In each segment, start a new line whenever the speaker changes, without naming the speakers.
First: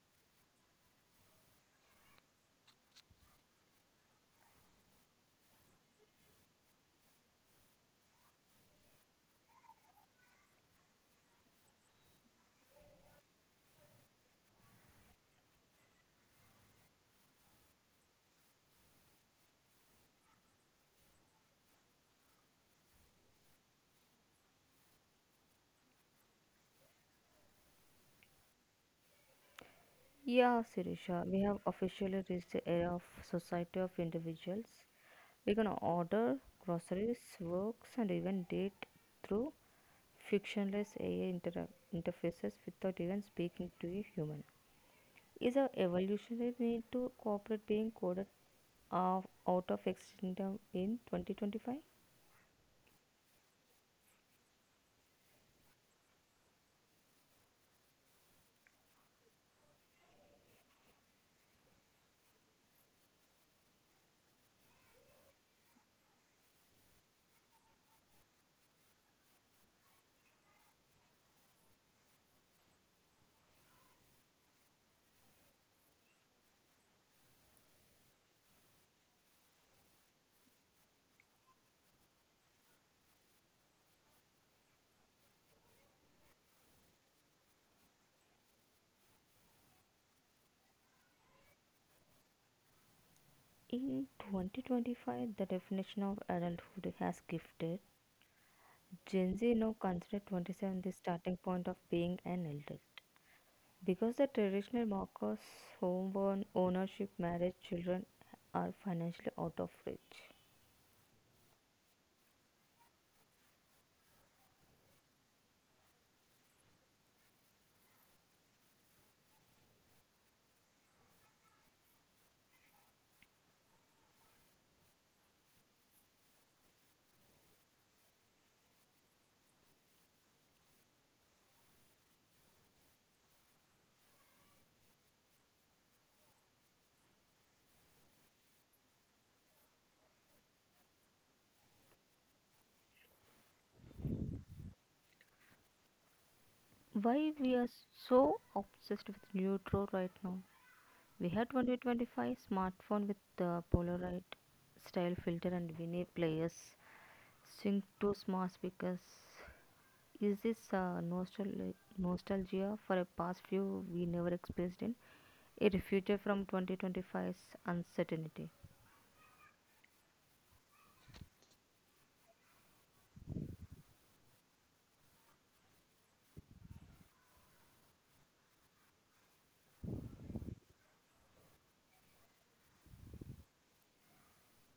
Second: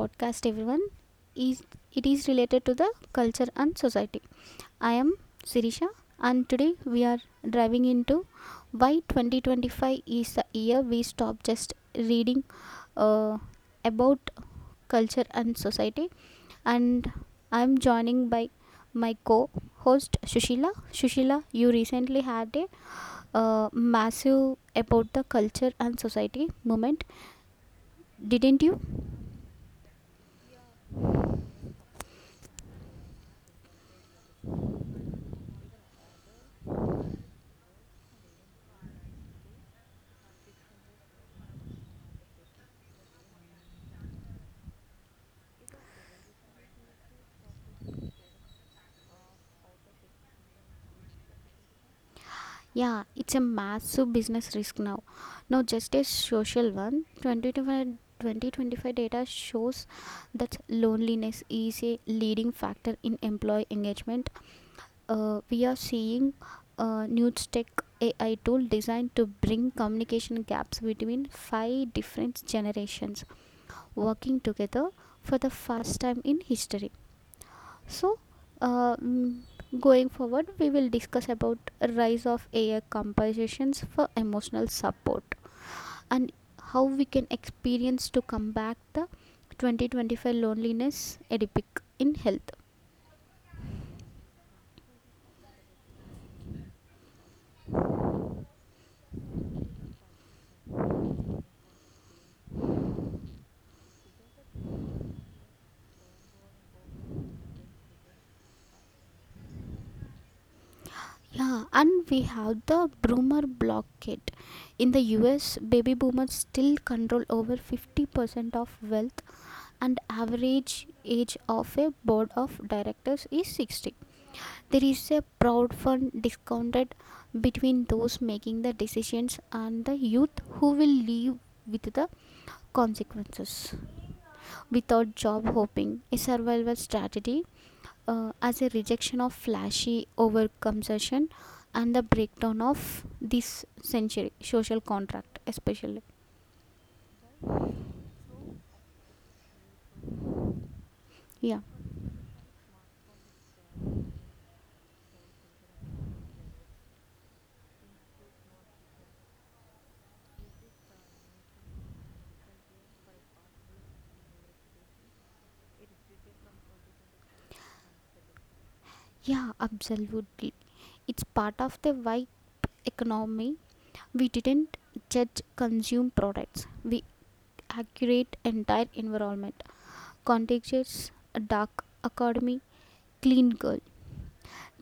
podcast, everyone. Is- It is related to the culture and society. I am Sirisha, and today we are driving into why 2025 is the year we stop just reading uh, about culture and society. And I am joining by my co-host Shushila. Shushila, you recently had a massive about the culture and society moment, didn't you?
Yeah, Sirisha, we have officially reached the era of society of individuals. We can order groceries, works, and even date through frictionless interfaces without even speaking to a human. Is our evolutionary need to cooperate being coded of- out of extinction in 2025?
Yeah, it's a massive business risk now. Not just a social one. 2025 data shows that loneliness is a leading factor in employee engagement. We are seeing a new tech AI tool designed to bring communication gaps between five different generations working together for the first time in history. So, uh, mm, going forward, we will discuss about rise of AI compositions for emotional support and how we can experience to combat the 2025 loneliness epidemic in health.
In 2025, the definition of adulthood has shifted. Gen Z now consider 27 the starting point of being an adult because the traditional markers, homeborn, ownership, marriage, children are financially out of reach.
Yeah, and we have the boomer blockade. In the US, baby boomers still control over 50% of wealth and average age of a board of directors is 60. There is a proud fun discounted between those making the decisions and the youth who will live with the consequences. Without job hopping, a survival strategy as a rejection of flashy overconsumption and the breakdown of this century social contract, especially.
Why we are so obsessed with neutral right now? We had
Yeah,
2025 smartphone with the Polaroid style filter and vinyl players, sync to smart speakers. Is this a nostalgia for a past few we never experienced? In? A refuter from 2025's uncertainty.
yeah, absolutely. It's part of the why economy we didn't judge consume products we accurate entire environment. Contexts, dark academy, clean girl.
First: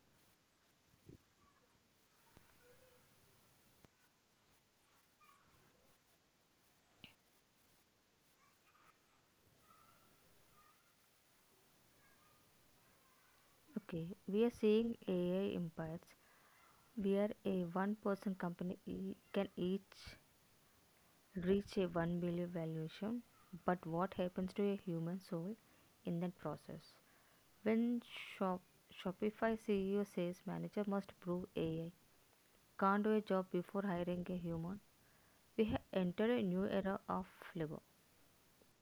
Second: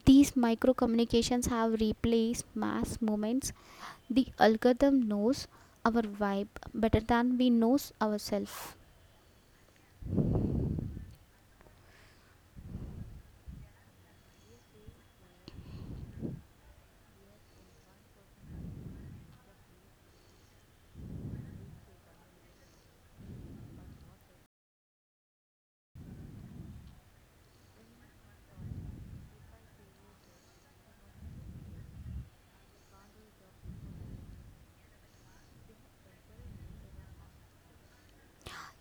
These micro communications have replaced mass movements. The algorithm knows our vibe better than we knows ourselves.
Okay, we are seeing AI impacts where a one person company can each reach a 1 billion valuation, but what happens to a human soul in that process? When Shop- Shopify CEO says manager must prove AI can't do a job before hiring a human, we have entered a new era of labor.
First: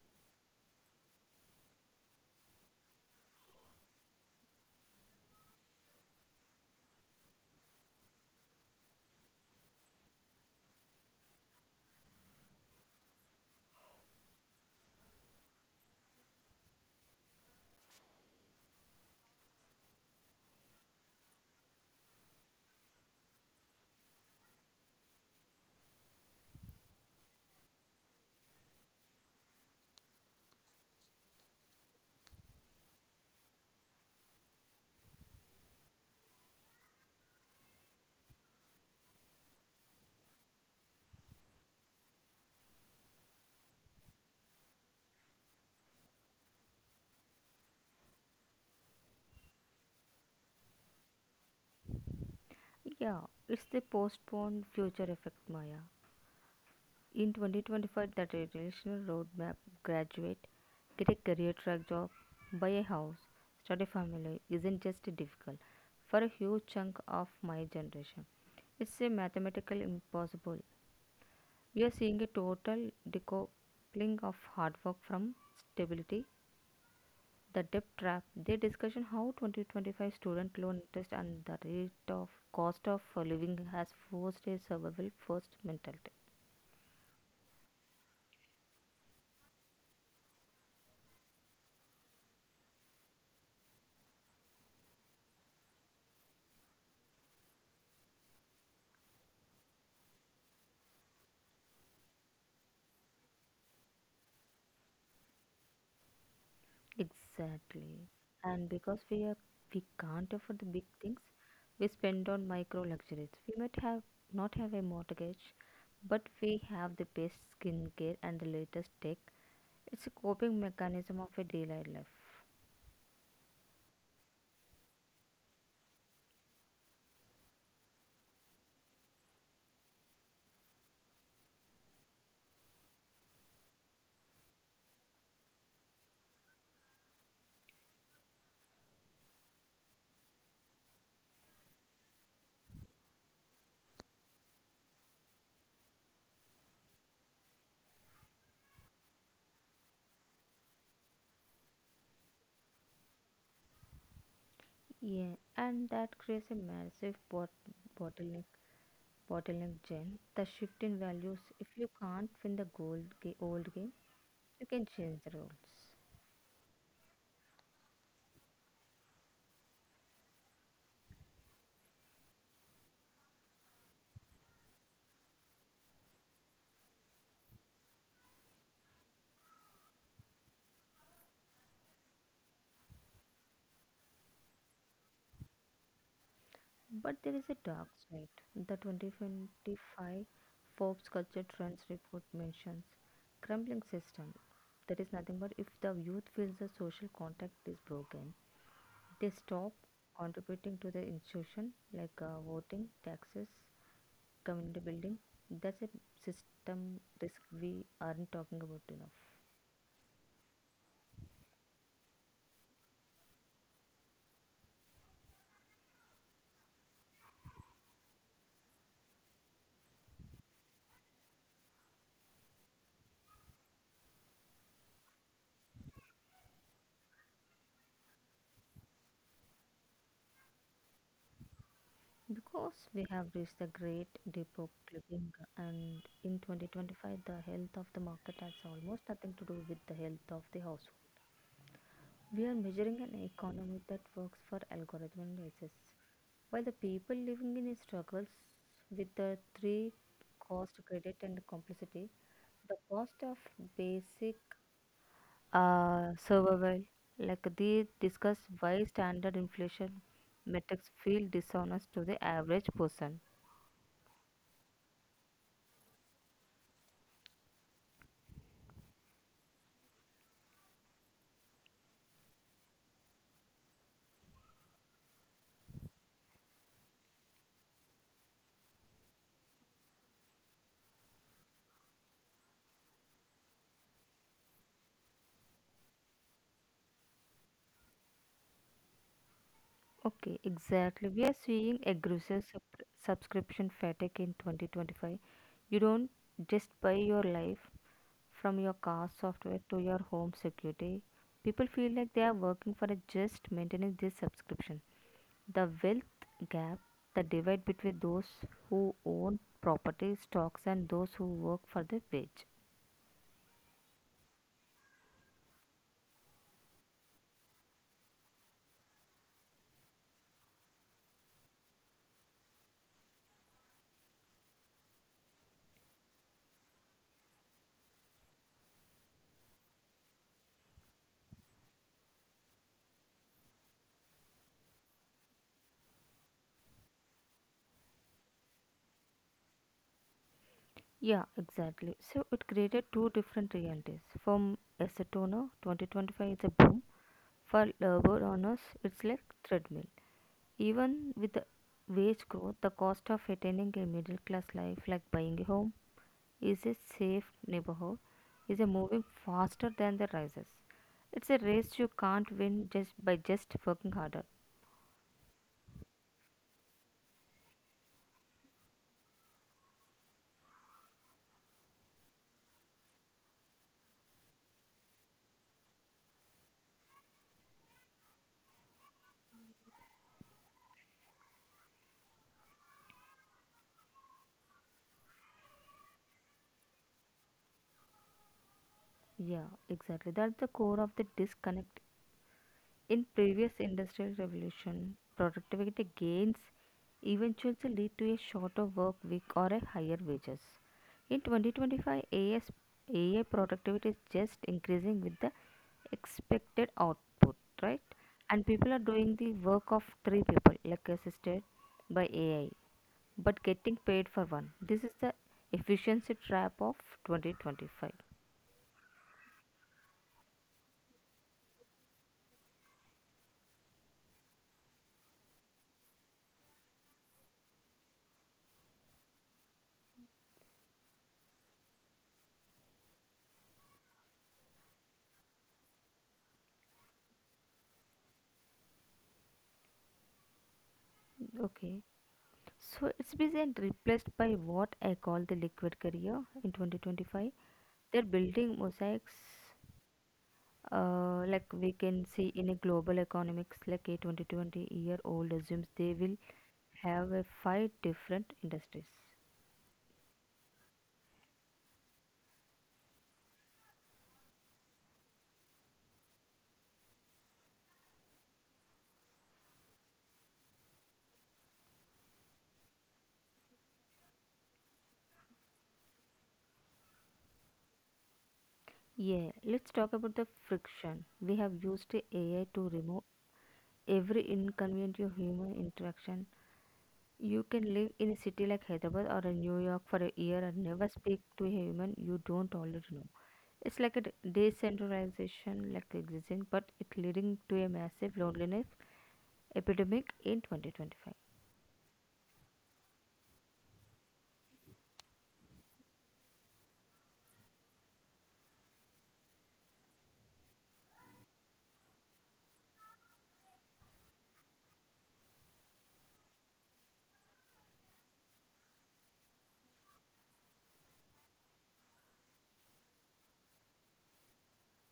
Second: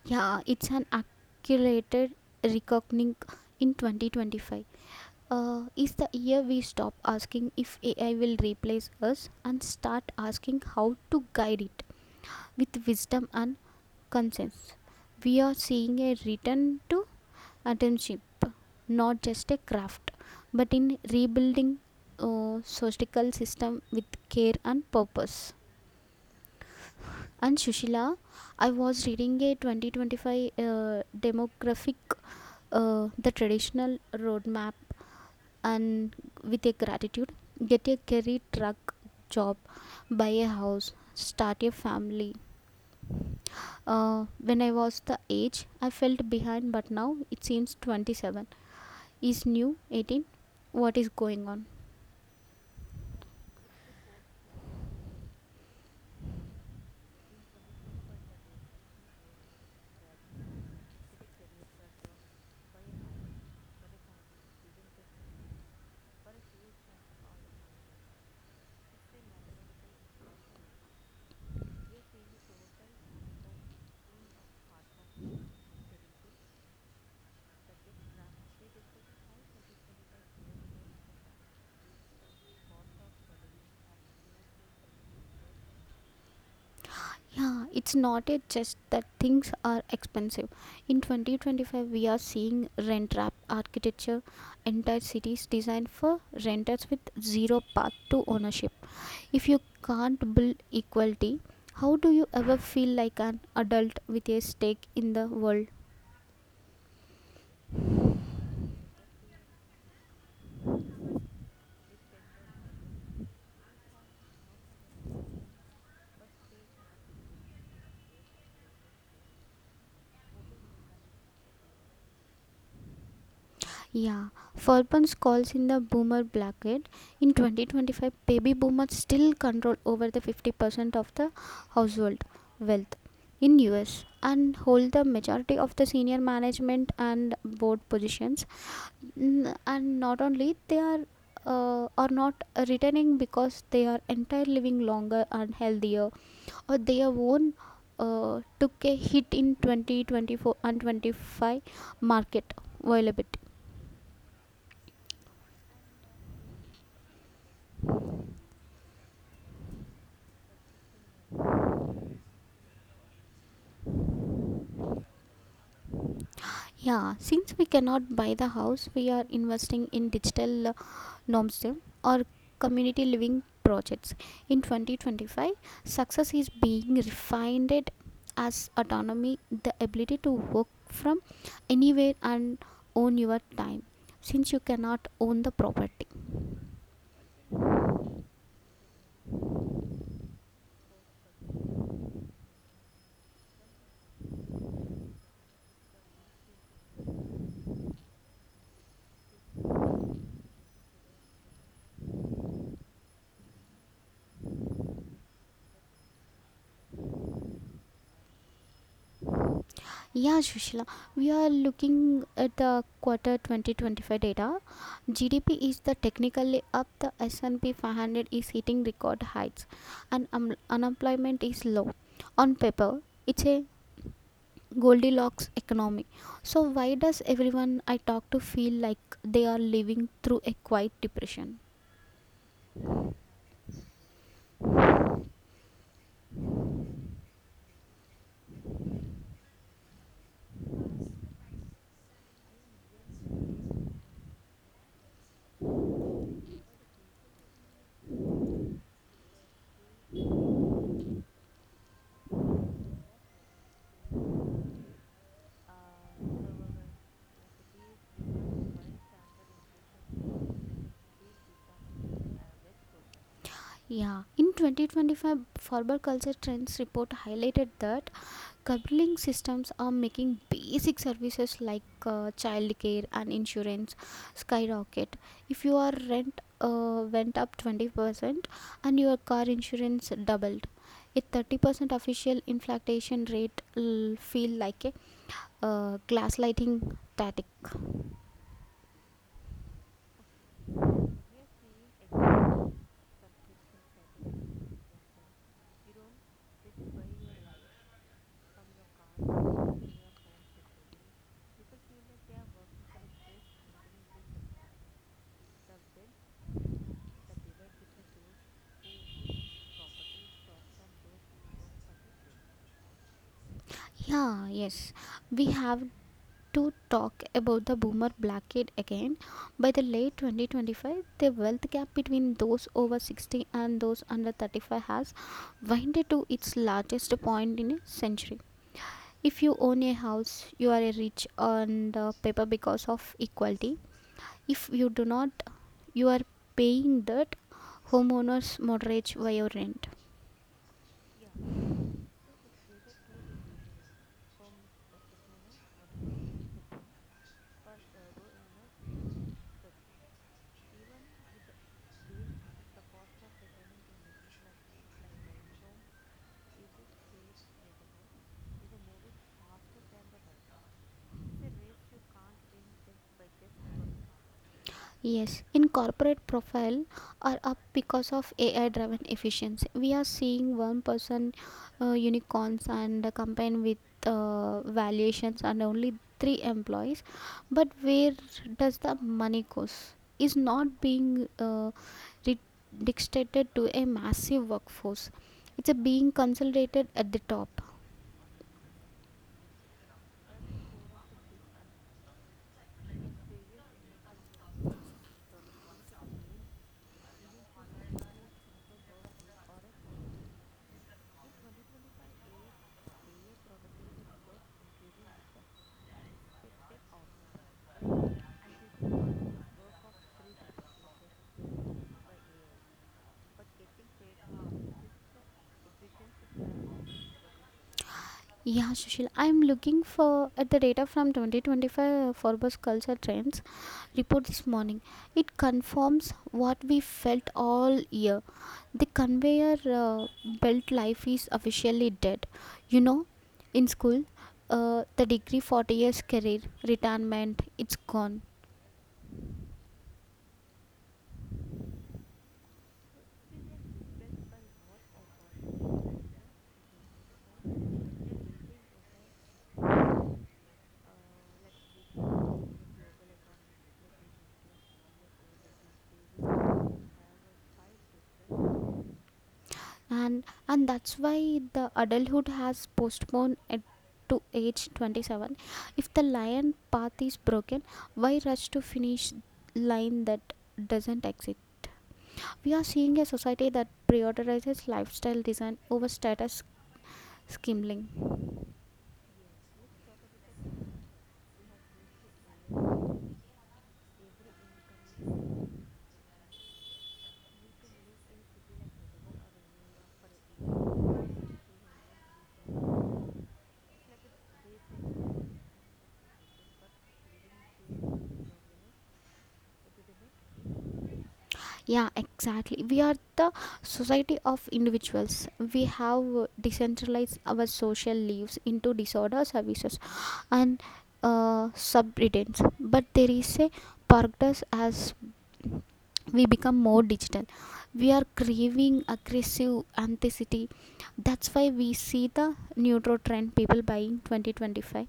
Yeah, it's an accurate reckoning in 2025. Is the year we stop asking if AI will replace us and start asking how to guide it with wisdom and conscience. We are seeing a return to attention, not just a craft, but in rebuilding societal system with care and purpose. And Shushila, I was reading a 2025 demographic, the traditional roadmap, and with a gratitude, get a career truck job, buy a house, start a family. When I was the age, I felt behind, but now it seems 27 is new 18. What is going on?
Yeah, it's the postponed future effect, Maya. In 2025, the traditional roadmap, graduate, get a career track job, buy a house, start a family isn't just difficult for a huge chunk of my generation. It's a mathematical impossible. We are seeing a total decoupling of hard work from stability. The debt trap, they discussion how 2025 student loan interest and the rate of cost of living has forced a survival first mentality.
Yeah, it's not a just that things are expensive. In 2025, we are seeing rent trap architecture, entire cities designed for renters with zero path to ownership. If you can't build equality, how do you ever feel like an adult with a stake in the world?
Exactly. And because we can't afford the big things, we spend on micro luxuries. We might have not have a mortgage, but we have the best skincare and the latest tech. It's a coping mechanism of a daylight life.
Yeah, Furban's calls in the boomer bracket. In 2025, baby boomers still control over the 50% of the household wealth in US and hold the majority of the senior management and board positions. And not only they are not returning because they are entire living longer and healthier, or they are own took a hit in 2024 and 25 market volatility.
Yeah, and that creates a massive bottleneck bottleneck gen. The shift in values. If you can't win the old game, you can change the rules.
Yeah, since we cannot buy the house, we are investing in digital nomstem or community living projects. In 2025, success is being refined as autonomy, the ability to work from anywhere and own your time, since you cannot own the property.
But there is a dark side. The 2025 Forbes Culture Trends report mentions crumbling system. That is nothing but if the youth feels the social contact is broken, they stop contributing to the institution like voting, taxes, community building. That's a system risk we aren't talking about enough.
Yeah, Shushila, we are looking at the quarter 2025 data. GDP is the technically up. The S&P 500 is hitting record heights, and unemployment is low. On paper, it's a Goldilocks economy. So why does everyone I talk to feel like they are living through a quiet depression?
Because we have reached the great dip of clipping, and in 2025, the health of the market has almost nothing to do with the health of the household. We are measuring an economy that works for algorithm analysis, while the people living in struggles with the three cost, credit, and complexity. The cost of basic survival, like they discuss why standard inflation metrics feel dishonest to the average person.
Yeah, in 2025, Forbes Culture Trends report highlighted that Coupling systems are making basic services like childcare and insurance skyrocket. If your rent went up 20% and your car insurance doubled, a 30% official inflation rate will feel like a glass lighting tactic.
Okay, exactly. We are seeing aggressive subscription fatigue in 2025. You don't just buy your life from your car software to your home security. People feel like they are working for a just maintaining this subscription. The wealth gap, the divide between those who own property, stocks, and those who work for their wage.
Yeah, yes, we have to talk about the boomer bracket again. By the late 2025, the wealth gap between those over 60 and those under 35 has widened to its largest point in a century. If you own a house, you are a rich on the paper because of equality. If you do not, you are paying that homeowner's mortgage via rent.
Yeah, exactly. So it created two different realities. From asset owner, 2025 is a boom. For labor owners, it's like treadmill. Even with the wage growth, the cost of attaining a middle class life, like buying a home, is a safe neighborhood, is a moving faster than the rises. It's a race you can't win just by just working harder.
Yes, in corporate profile are up because of AI driven efficiency. We are seeing one person unicorns and a campaign with valuations and only three employees. But where does the money goes? Is not being re- dictated to a massive workforce. It's a being consolidated at the top.
Yeah, exactly. That's the core of the disconnect. In previous industrial revolution, productivity gains eventually lead to a shorter work week or a higher wages. In 2025, AI productivity is just increasing with the expected output, right? And people are doing the work of three people, like assisted by AI, but getting paid for one. This is the efficiency trap of 2025.
Yeah, Sushil, I'm looking for at the data from 2025 Forbes Culture Trends report this morning. It confirms what we felt all year. The conveyor belt life is officially dead. You know, in school, the degree 40 years career, retirement, it's gone.
Okay. So it's been replaced by what I call the liquid career in 2025. They're building mosaics like we can see in a global economics like a 2020 year old assumes they will have a five different industries.
And that's why the adulthood has postponed it to age 27. If the lion path is broken, why rush to finish line that doesn't exist? We are seeing a society that prioritizes lifestyle design over status skimming.
Yeah, let's talk about the friction. We have used AI to remove every inconvenient of human interaction. You can live in a city like Hyderabad or in New York for a year and never speak to a human you don't already know. It's like a decentralization like existing, but it leading to a massive loneliness epidemic in 2025.
Yeah, exactly. We are the society of individuals. We have decentralized our social lives into disorder services and subreddits. But there is a paradox as we become more digital. We are craving aggressive authenticity. That's why we see the neutro trend people buying 2025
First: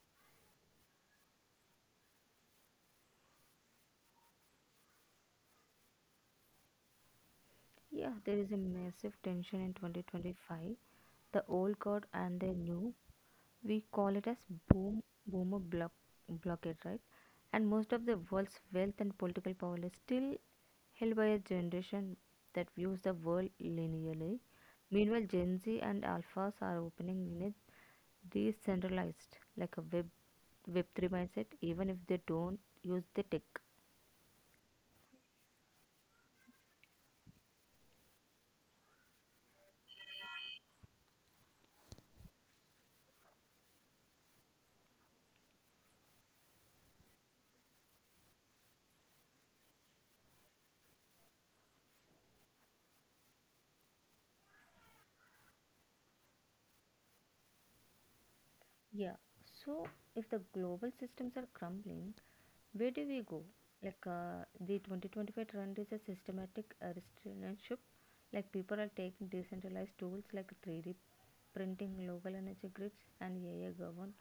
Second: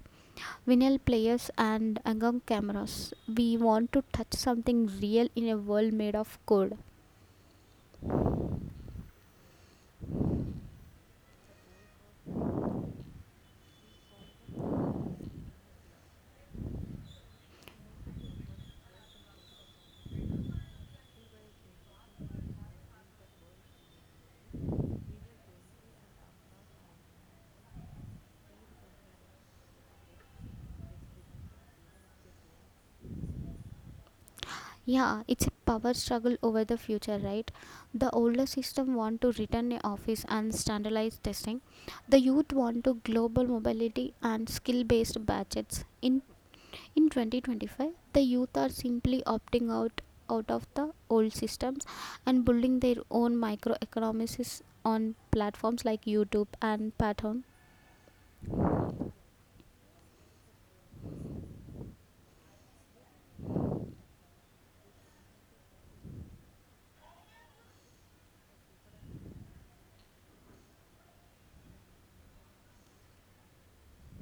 vinyl players and analog cameras. We want to touch something real in a world made of code.
Yeah, there is a massive tension in 2025. The old guard and the new, we call it as boomer blockade, right? And most of the world's wealth and political power is still held by a generation that views the world linearly. Meanwhile, Gen Z and alphas are opening in a decentralized, like a Web3 mindset, even if they don't use the tech.
Yeah, it's a power struggle over the future, right? The older system want to return a office and standardized testing. The youth want to global mobility and skill-based budgets. In 2025, the youth are simply opting out of the old systems and building their own microeconomies on platforms like YouTube and Patreon.
Yeah. So if the global systems are crumbling, where do we go? Like the 2025 trend is a systematic restrictionship. Like people are taking decentralized tools like 3D printing, local energy grids, and AI govern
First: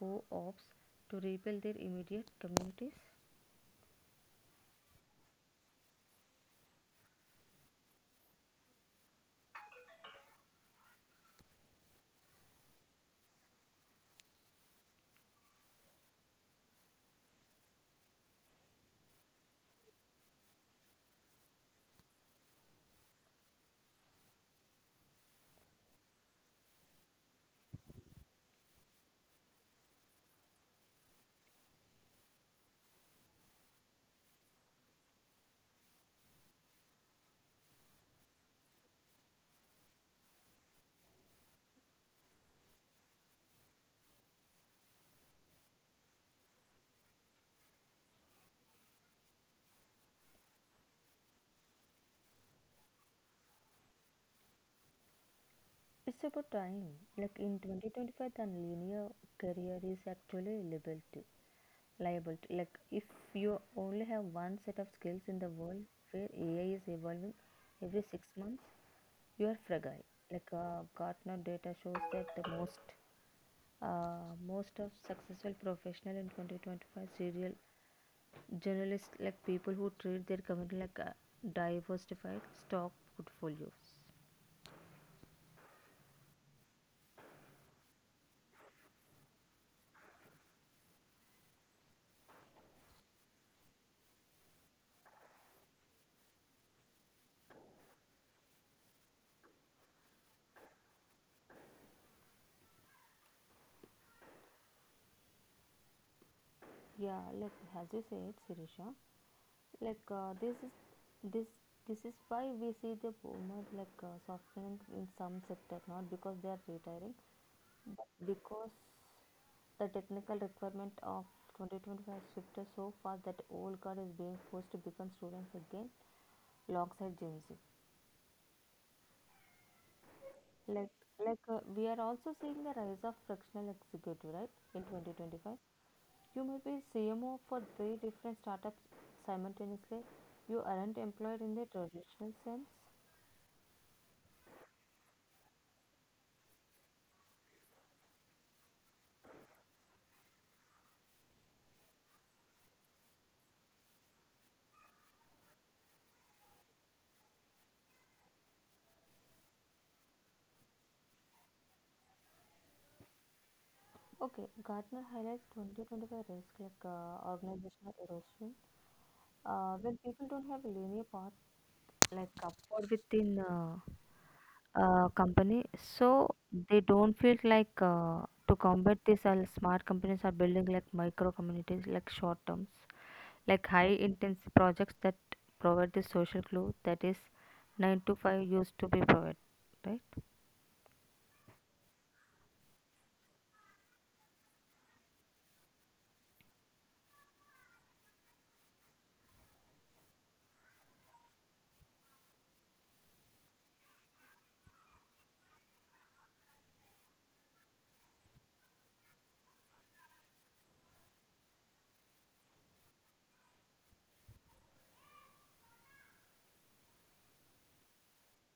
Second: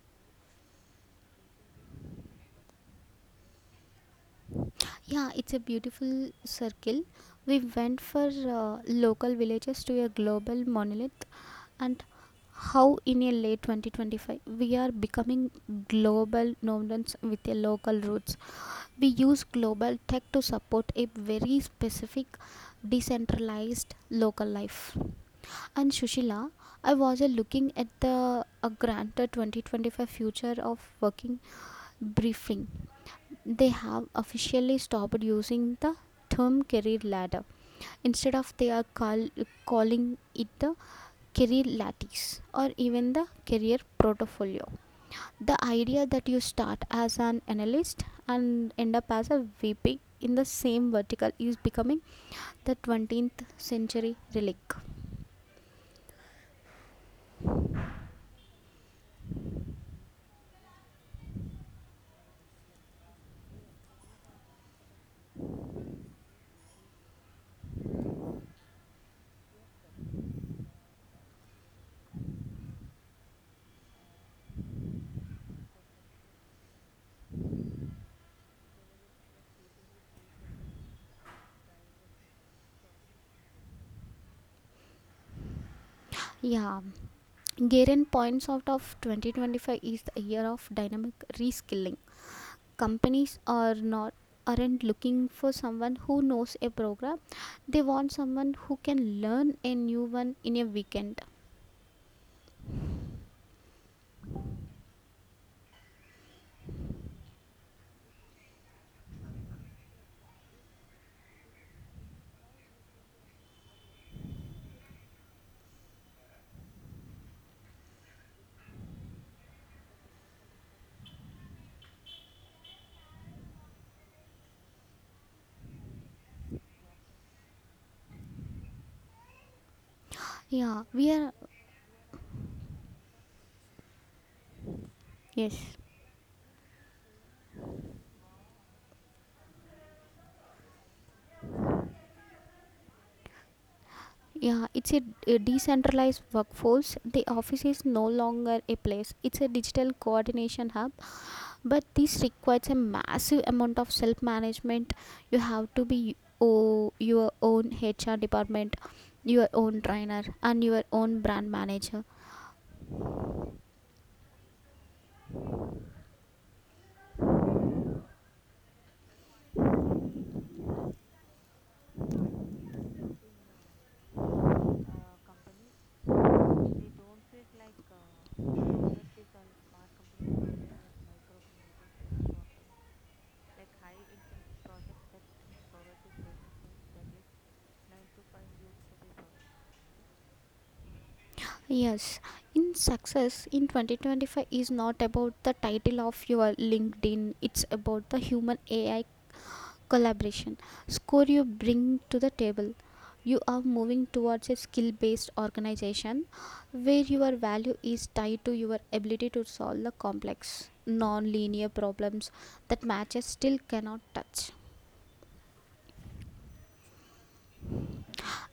co-ops to rebuild their immediate communities.
Yeah, it's a beautiful circle. We went for local villages to a global monolith, and how in a late 2025 we are becoming global dominance with a local roots. We use global tech to support a very specific decentralized local life. And Shushila, I was looking at the granted 2025 future of working briefing. They have officially stopped using the term career ladder. Instead of they are calling it the career lattice or even the career portfolio. The idea that you start as an analyst and end up as a VP in the same vertical is becoming the 20th century relic.
It's about time. Like in 2025, the linear career is actually liberty. Liable to like if you only have one set of skills in the world where AI is evolving every 6 months, you are fragile. Like Gartner data shows that the most most of successful professional in 2025 serial journalists like people who treat their community like a diversified stock portfolios.
Yeah, Garen points out of 2025 is the year of dynamic reskilling. Companies aren't looking for someone who knows a program. They want someone who can learn a new one in a weekend.
Yeah, like as you said, Sirisha, like this this is why we see the boomer like softening in some sector not because they are retiring but because the technical requirement of 2025 shifted so fast that old guard is being forced to become students again alongside Gen Z.
Yeah,
Like
we are.
we are also seeing the rise of fractional executive right in
Yes.
2025. You may be CMO for three different startups simultaneously. You aren't employed in the traditional sense.
Yeah, it's a decentralized workforce. The office is no longer a place, it's a digital coordination hub. But this requires a massive amount of self management. You have to be your own HR department, your own trainer, and your own brand manager.
Okay, Gartner highlights 2025 risk like organizational erosion, when people don't have a linear path like upward within a company, so they don't feel like to combat this. Smart companies are building like micro communities, like short terms, like high intensity projects that provide the social glue that is nine to five used to be provided, right?
Yes, in success in 2025 is not about the title of your LinkedIn, it's about the human AI collaboration score you bring to the table. You are moving towards a skill based organization where your value is tied to your ability to solve the complex non linear problems that matches still cannot touch.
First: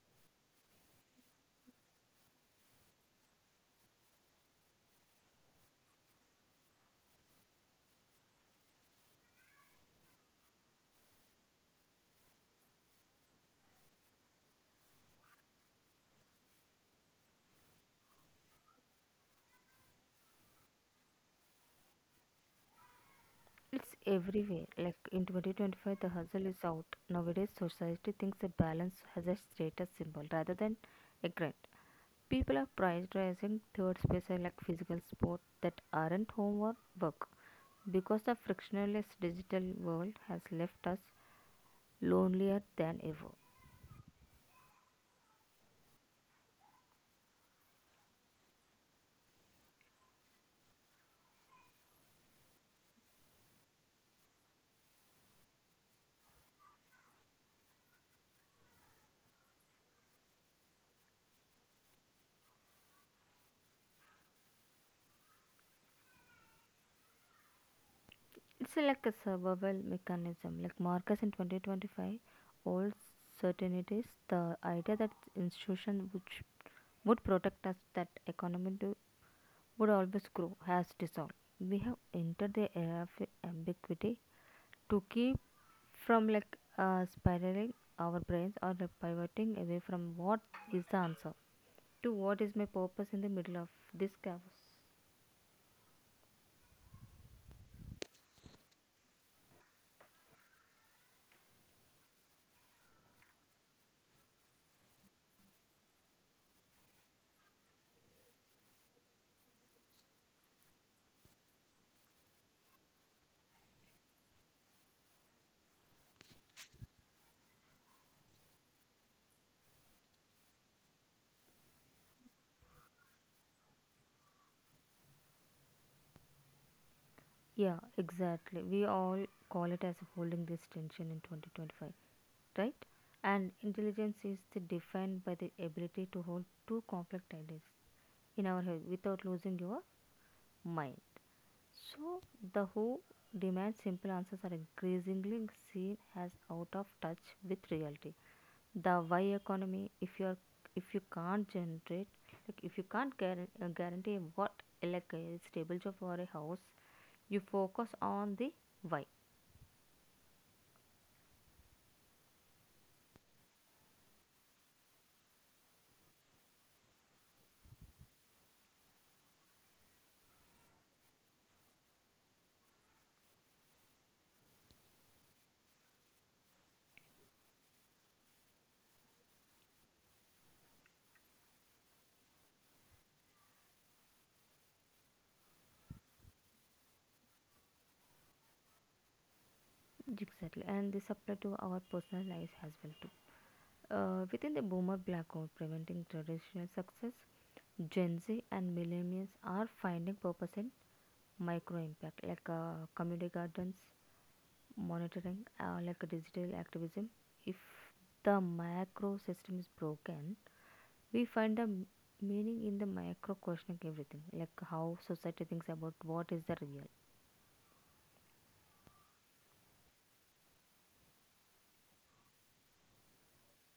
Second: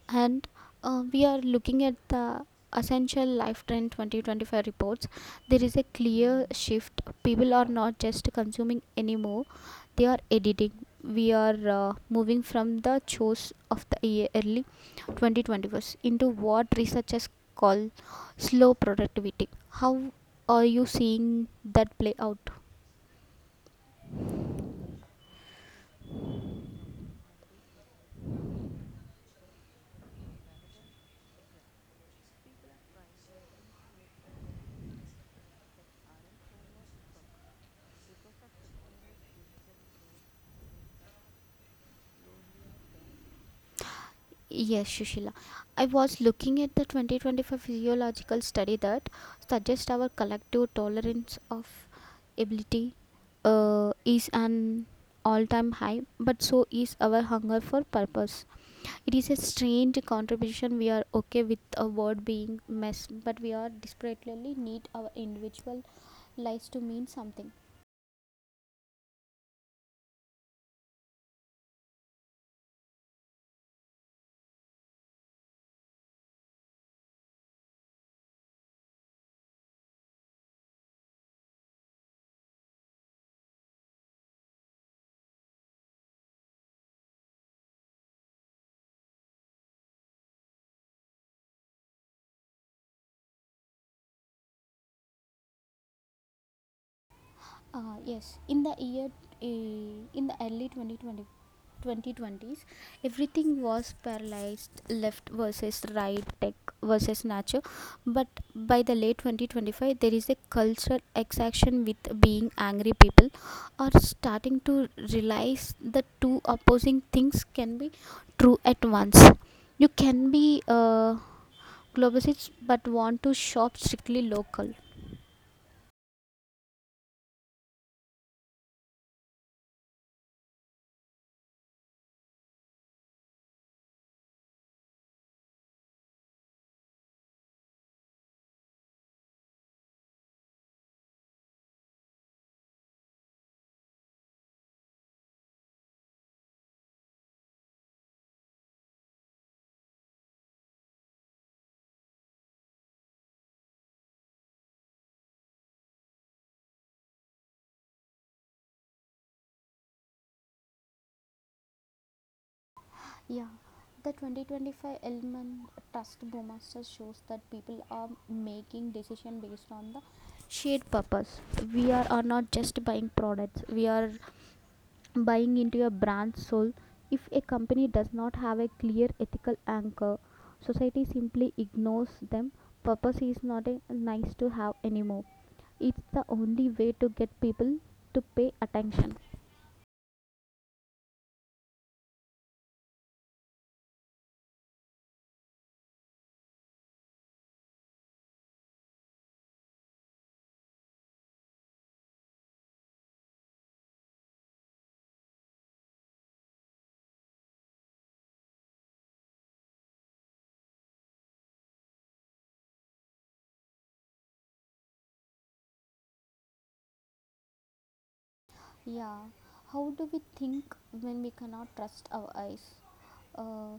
And we are looking at the essential life trend 2025 reports. There is a clear shift. People are not just consuming anymore, they are editing. We are moving from the chores of the year early 2021st into what researchers call slow productivity. How are you seeing that play out?
It's everywhere. Like in 2025, the hustle is out. Nowadays, society thinks a balance has a status symbol rather than a grind. People are prioritizing third spaces like physical sport that aren't home or work because the frictionless digital world has left us lonelier than ever.
Yes, Shushila. I was looking at the 2025 physiological study that suggests our collective tolerance of ability is an all time high, but so is our hunger for purpose. It is a strange contribution. We are okay with a word being mess, but we are desperately need our individual lives to mean something.
It's like a survival mechanism. Like Marcus in 2025, old certainties, the idea that institution which would protect us that economy do would always grow, has dissolved. We have entered the era of ambiguity to keep from like spiraling our brains or like pivoting away from what is the answer to what is my purpose in the middle of this chaos.
Yes, in the year uh, in the early twenty twenty twenties, everything was paralyzed left versus right, tech versus nature. But by the late 2025, there is a cultural exhaustion with being angry. People are starting to realize that two opposing things can be true at once. You can be globalist but want to shop strictly local.
Yeah, exactly. We all call it as holding this tension in 2025, right? And intelligence is the defined by the ability to hold two conflict ideas in our head without losing your mind. So, the who demand simple answers are increasingly seen as out of touch with reality. The why economy, if you are if you can't generate, like if you can't guarantee what like a stable job or a house, you focus on the why.
Yeah, the 2025 Elman Trust Brewmaster shows that people are making decision based on the shared purpose. We are not just buying products, we are buying into a brand's soul. If a company does not have a clear ethical anchor, society simply ignores them. Purpose is not a nice to have anymore. It's the only way to get people to pay attention.
Exactly, and this applies to our personal lives as well too. Within the boomer black hole preventing traditional success, Gen Z and millennials are finding purpose in micro impact like community gardens monitoring like digital activism. If the macro system is broken, we find the meaning in the micro, questioning everything like how society thinks about what is the real.
Yeah, how do we think when we cannot trust our eyes? Uh,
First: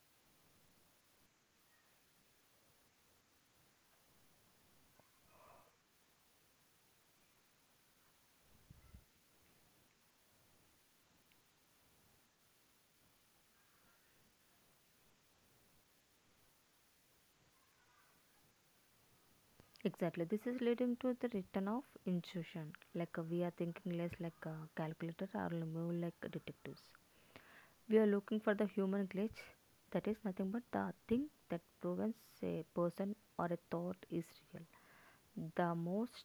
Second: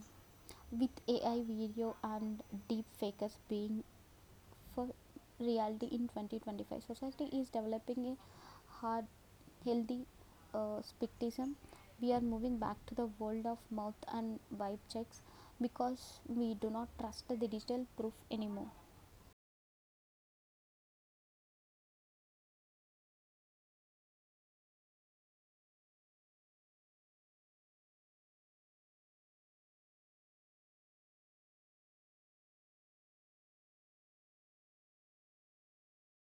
with AI video and deep fakers being for reality in 2025, society is developing a hard, healthy skepticism. We are moving back to the world of mouth and vibe checks because we do not trust the digital proof anymore.
Exactly, this is leading to the return of intuition. Like we are thinking less like a calculator or more like detectives. We are looking for the human glitch, that is nothing but the thing that proves a person or a thought is real. The most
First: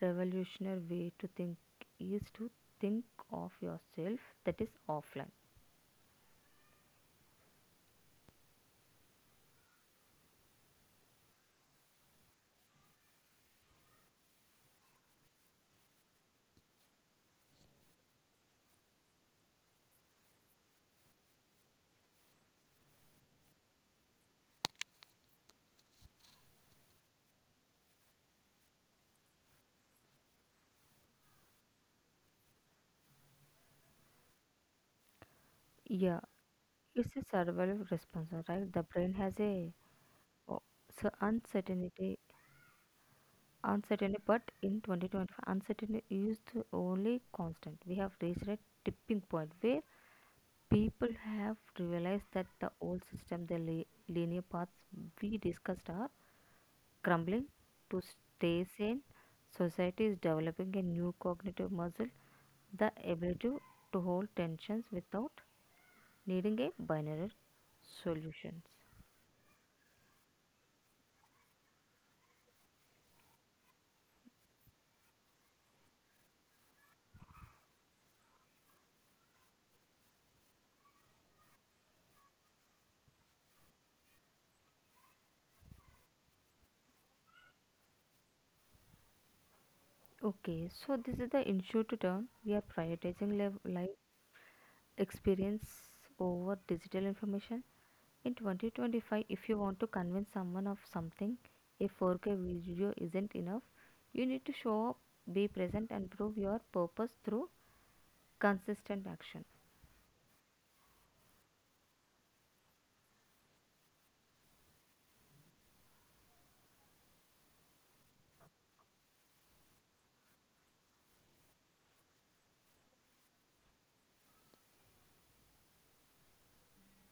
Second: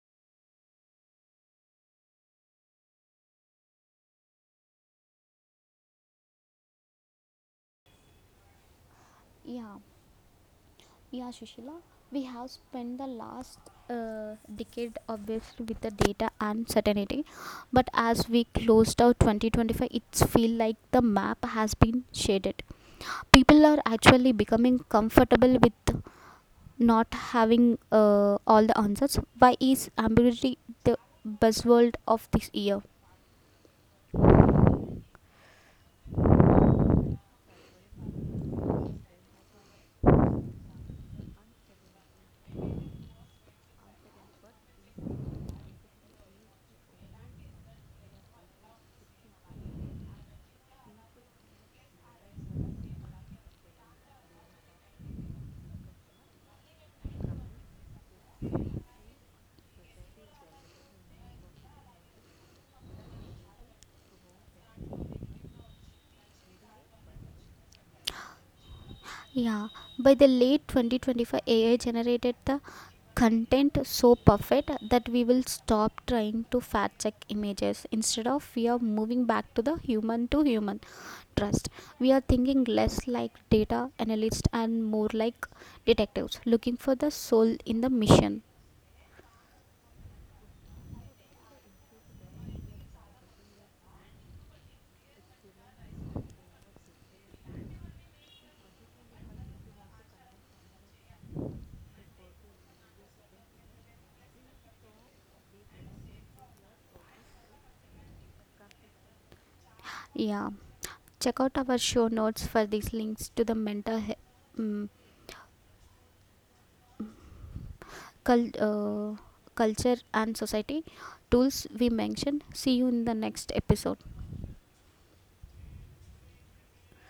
revolutionary way to think is to think of yourself that is offline.
Yeah, yeah, Shushila. We have spent the last decade obviously with the data and certainty, but as we closed out 2025, it's feel like the map has been shaded. People are actually becoming comfortable with not having all the answers. Why is ambiguity the buzzword of this year?
Yeah, it's a survival response, right? The brain has a oh, so uncertainty, but in 2025, uncertainty is the only constant. We have reached a tipping point where people have realized that the old system, the linear paths we discussed, are crumbling. To stay sane, society is developing a new cognitive muscle, the ability to hold tensions without needing a binary solutions.
Yeah, by the late 2025 AI generated the content so perfect that we will stop trying to fact check images instead of we are moving back to the human to human trust. We are thinking less like data analysts and more like detectives looking for the soul in the mission.
Okay, so this is the issue to turn. We are prioritizing live experience over digital information. In 2025, if you want to convince someone of something, a 4K video isn't enough. You need to show up, be present, and prove your purpose through consistent action.
Yeah. Check out our show notes for these links to the mental mm, cul- uh, culture and society tools we mentioned. See you in the next episode.